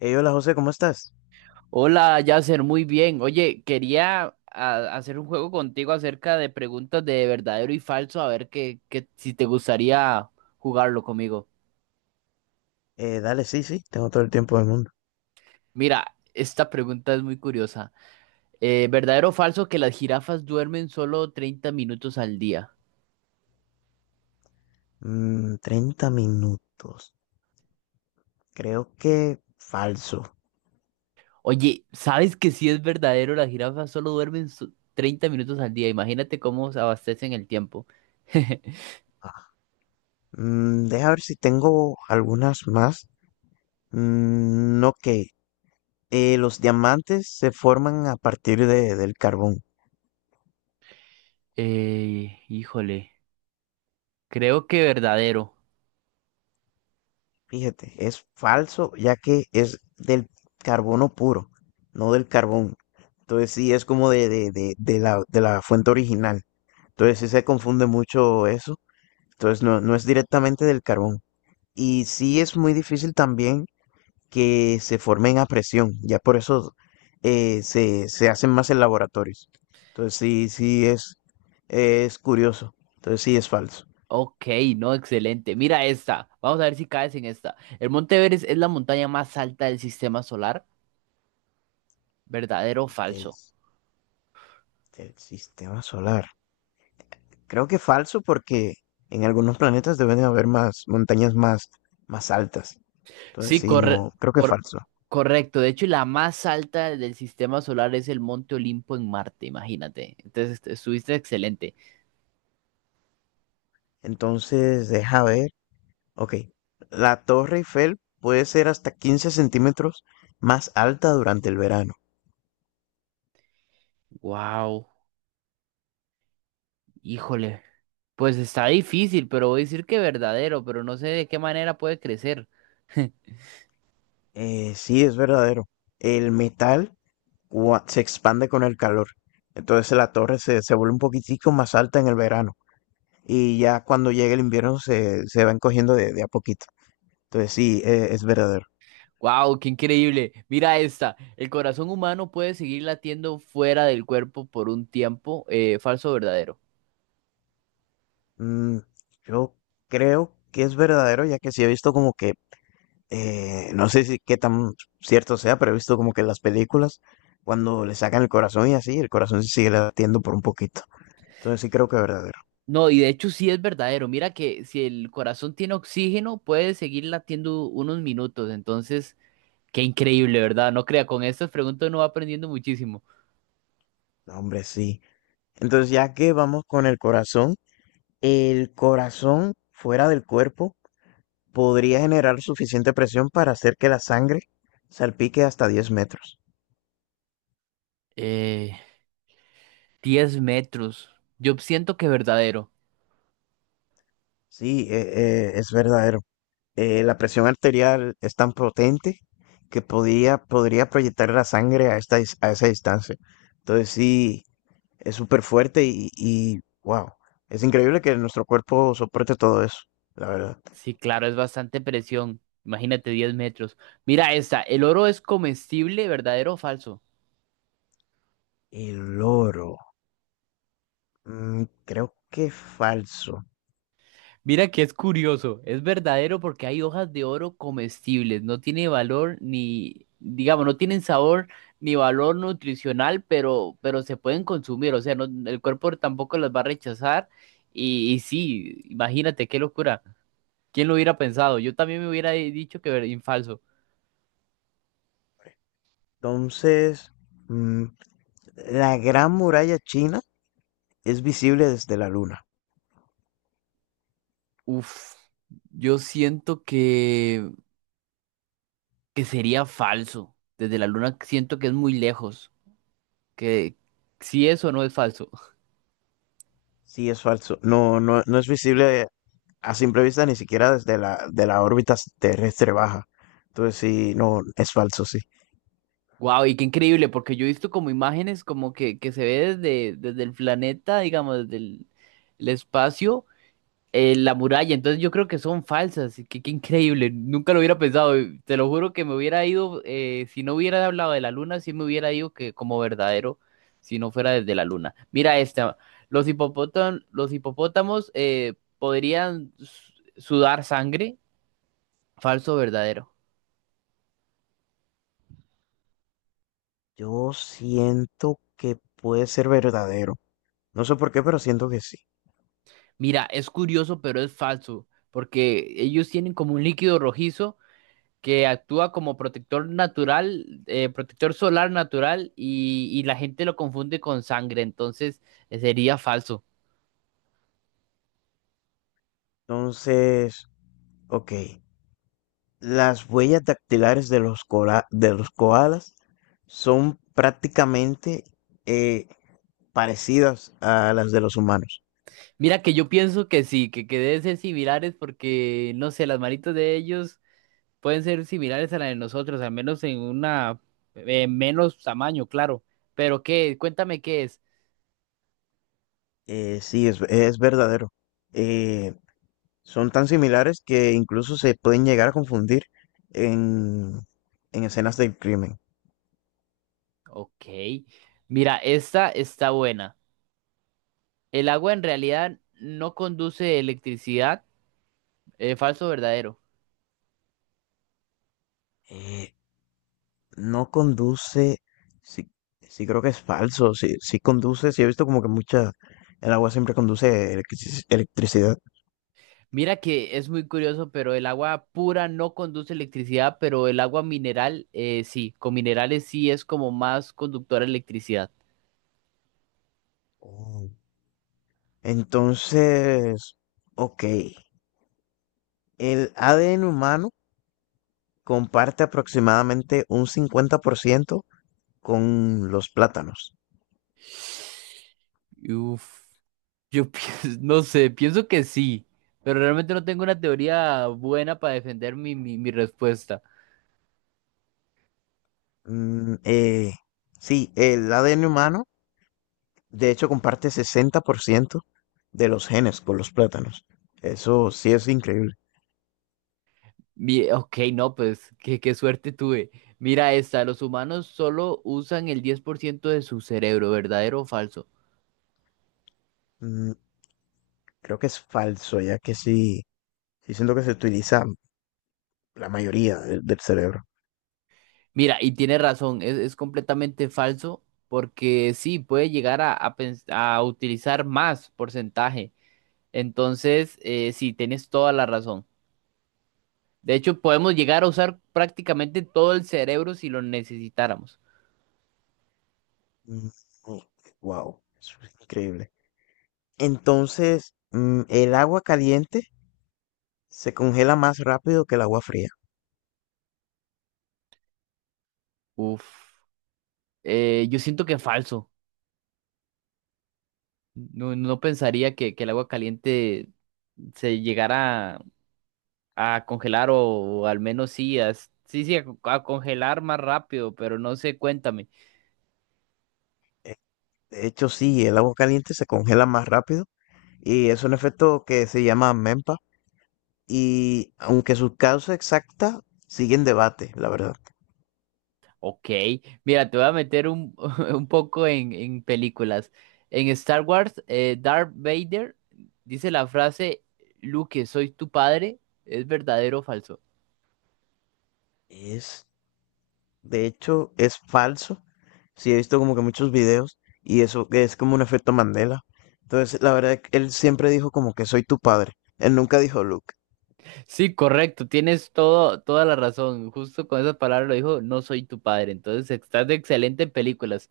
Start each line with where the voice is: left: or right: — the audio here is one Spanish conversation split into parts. left: Hey, hola José, ¿cómo estás?
right: Hola, Yasser, muy bien. Oye, quería hacer un juego contigo acerca de preguntas de verdadero y falso, a ver si te gustaría jugarlo conmigo.
left: Dale, sí, sí, tengo todo el tiempo del mundo.
right: Mira, esta pregunta es muy curiosa. ¿Verdadero o falso que las jirafas duermen solo 30 minutos al día?
left: Mm, 30 minutos. Creo que falso.
right: Oye, ¿sabes que si es verdadero? Las jirafas solo duermen 30 minutos al día. Imagínate cómo se abastecen el tiempo.
left: Ah, deja ver si tengo algunas más. Mm, ok. Los diamantes se forman a partir del carbón.
right: Híjole, creo que verdadero.
left: Fíjate, es falso ya que es del carbono puro, no del carbón. Entonces sí, es como de la fuente original. Entonces sí se confunde mucho eso. Entonces no, no es directamente del carbón. Y sí es muy difícil también que se formen a presión. Ya por eso se hacen más en laboratorios. Entonces sí, sí es curioso. Entonces sí es falso.
right: Ok, no, excelente. Mira esta. Vamos a ver si caes en esta. El Monte Everest es la montaña más alta del sistema solar. ¿Verdadero o falso?
left: Del, del sistema solar. Creo que falso porque en algunos planetas deben de haber más montañas más altas. Entonces
right: Sí,
left: sí, no, creo que
right: cor-
left: falso.
right: correcto. De hecho, la más alta del sistema solar es el Monte Olimpo en Marte, imagínate. Entonces, estuviste excelente.
left: Entonces, deja ver. Ok. La Torre Eiffel puede ser hasta 15 cm más alta durante el verano.
right: Wow, híjole. Pues está difícil, pero voy a decir que verdadero, pero no sé de qué manera puede crecer.
left: Sí, es verdadero. El metal se expande con el calor. Entonces la torre se vuelve un poquitico más alta en el verano. Y ya cuando llegue el invierno se van cogiendo de a poquito. Entonces sí, es verdadero.
right: Wow, qué increíble. Mira esta. El corazón humano puede seguir latiendo fuera del cuerpo por un tiempo. ¿Falso o verdadero?
left: Mm, yo creo que es verdadero, ya que sí he visto como que no sé si qué tan cierto sea, pero he visto como que en las películas, cuando le sacan el corazón y así, el corazón se sigue latiendo por un poquito. Entonces sí creo que es verdadero.
right: No, y de hecho sí es verdadero. Mira que si el corazón tiene oxígeno, puede seguir latiendo unos minutos. Entonces, qué increíble, ¿verdad? No crea, con estas preguntas uno va aprendiendo muchísimo.
left: No, hombre, sí. Entonces ya que vamos con el corazón fuera del cuerpo podría generar suficiente presión para hacer que la sangre salpique hasta 10 metros.
right: Eh, 10 metros. Yo siento que verdadero.
left: Sí, es verdadero. La presión arterial es tan potente que podría proyectar la sangre a esa distancia. Entonces sí, es súper fuerte y wow, es increíble que nuestro cuerpo soporte todo eso, la verdad.
right: Sí, claro, es bastante presión. Imagínate 10 metros. Mira esta. ¿El oro es comestible, verdadero o falso?
left: El oro, creo que falso.
right: Mira que es curioso, es verdadero porque hay hojas de oro comestibles, no tiene valor ni, digamos, no tienen sabor ni valor nutricional, pero se pueden consumir, o sea, el cuerpo tampoco las va a rechazar y sí, imagínate qué locura, ¿quién lo hubiera pensado? Yo también me hubiera dicho que falso.
left: Entonces, mm, la gran muralla china es visible desde la luna.
right: Uf, yo siento que sería falso, desde la luna siento que es muy lejos, que si eso no es falso.
left: Sí, es falso. No, no, no es visible a simple vista ni siquiera de la órbita terrestre baja. Entonces sí, no, es falso, sí.
right: Wow, y qué increíble, porque yo he visto como imágenes como que se ve desde el planeta, digamos, desde el espacio, la muralla, entonces yo creo que son falsas, y qué, qué increíble, nunca lo hubiera pensado, y te lo juro que me hubiera ido, si no hubiera hablado de la luna, sí me hubiera ido que como verdadero, si no fuera desde la luna. Mira esta, los hipopótamos, podrían sudar sangre, ¿falso o verdadero?
left: Yo siento que puede ser verdadero. No sé por qué, pero siento que sí.
right: Mira, es curioso, pero es falso, porque ellos tienen como un líquido rojizo que actúa como protector natural, protector solar natural, y la gente lo confunde con sangre, entonces sería falso.
left: Entonces, ok. Las huellas dactilares de los koalas son prácticamente eh, parecidas a las de los humanos.
right: Mira que yo pienso que sí, que deben ser similares porque, no sé, las manitos de ellos pueden ser similares a las de nosotros, al menos en una menos tamaño, claro. Pero qué, cuéntame qué es.
left: Sí, es verdadero. Eh, son tan similares que incluso se pueden llegar a confundir en, en escenas del crimen.
right: Ok, mira, esta está buena. El agua en realidad no conduce electricidad, ¿falso o verdadero?
left: Eh, no conduce, sí, sí creo que es falso, sí, sí conduce, sí he visto como que mucha, el agua siempre conduce electricidad.
right: Mira que es muy curioso, pero el agua pura no conduce electricidad, pero el agua mineral sí, con minerales sí es como más conductora de electricidad.
left: Oh. Entonces, ok, el ADN humano comparte aproximadamente un 50% con los plátanos.
right: Uf, yo pienso, no sé, pienso que sí, pero realmente no tengo una teoría buena para defender mi respuesta.
left: Mm, eh, sí, el ADN humano, de hecho, comparte 60% de los genes con los plátanos. Eso sí es increíble.
right: Ok, no, pues qué, qué suerte tuve. Mira esta, los humanos solo usan el 10% de su cerebro, ¿verdadero o falso?
left: Mm, creo que es falso, ya que sí, sí siento que se utiliza la mayoría del cerebro.
right: Mira, y tiene razón, es completamente falso porque sí, puede llegar a utilizar más porcentaje. Entonces, sí, tienes toda la razón. De hecho, podemos llegar a usar prácticamente todo el cerebro si lo necesitáramos.
left: Wow, es increíble. Entonces, el agua caliente se congela más rápido que el agua fría.
right: Uf, yo siento que es falso. No, no pensaría que el agua caliente se llegara a congelar o, al menos sí, sí, sí, a congelar más rápido, pero no sé, cuéntame.
left: Eh, De hecho, sí, el agua caliente se congela más rápido y es un efecto que se llama MEMPA y aunque su causa exacta sigue en debate, la verdad.
right: Ok, mira, te voy a meter un poco en películas. En Star Wars, Darth Vader dice la frase, Luke, soy tu padre. ¿Es verdadero o falso?
left: Es De hecho, es falso. Sí, he visto como que muchos videos y eso que es como un efecto Mandela. Entonces, la verdad, él siempre dijo como que soy tu padre. Él nunca dijo Luke.
right: Sí, correcto, tienes todo, toda la razón. Justo con esas palabras lo dijo, no soy tu padre. Entonces, estás de excelente en películas.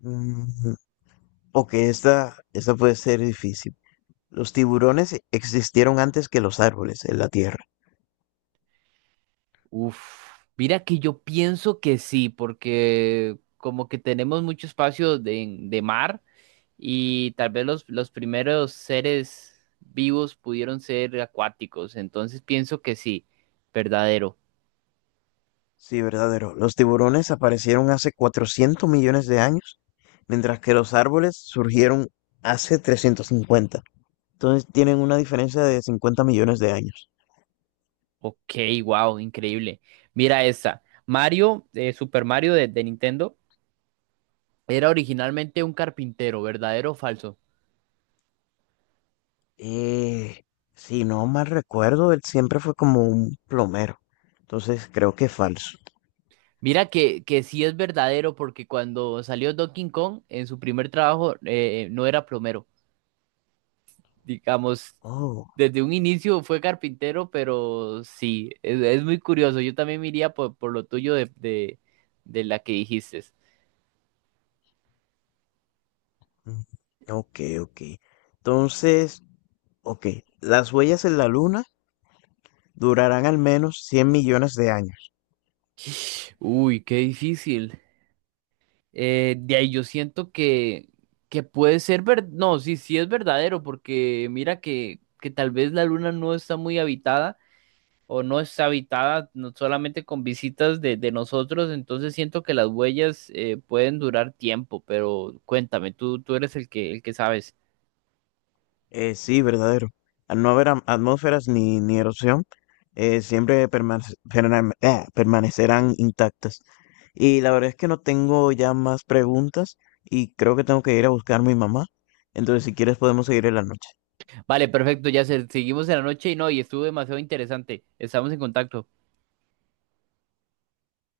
left: Mm, ok, esta puede ser difícil. Los tiburones existieron antes que los árboles en la Tierra.
right: Uf, mira que yo pienso que sí, porque como que tenemos mucho espacio de mar. Y tal vez los primeros seres vivos pudieron ser acuáticos. Entonces pienso que sí, verdadero.
left: Sí, verdadero. Los tiburones aparecieron hace 400 millones de años, mientras que los árboles surgieron hace 350. Entonces tienen una diferencia de 50 millones de años.
right: Ok, wow, increíble. Mira esta. Mario, Super Mario de Nintendo, era originalmente un carpintero, ¿verdadero o falso?
left: Eh, si no mal recuerdo, él siempre fue como un plomero. Entonces creo que es falso.
right: Mira que sí es verdadero porque cuando salió Donkey Kong, en su primer trabajo no era plomero. Digamos,
left: Oh,
right: desde un inicio fue carpintero, pero sí, es muy curioso. Yo también me iría por lo tuyo de la que dijiste.
left: mm, ok, ok. Entonces, ok, las huellas en la Luna durarán al menos 100 millones de años.
right: Uy, qué difícil. De ahí yo siento que puede ser ver No, sí, sí es verdadero, porque mira que tal vez la luna no está muy habitada o no está habitada no solamente con visitas de nosotros, entonces siento que las huellas pueden durar tiempo, pero cuéntame, tú eres el que sabes.
left: Sí, verdadero. Al no haber atmósferas ni erosión, siempre permanecerán intactas. Y la verdad es que no tengo ya más preguntas y creo que tengo que ir a buscar a mi mamá. Entonces, si quieres, podemos seguir en la noche.
right: Vale, perfecto, ya seguimos en la noche y no, y estuvo demasiado interesante. Estamos en contacto.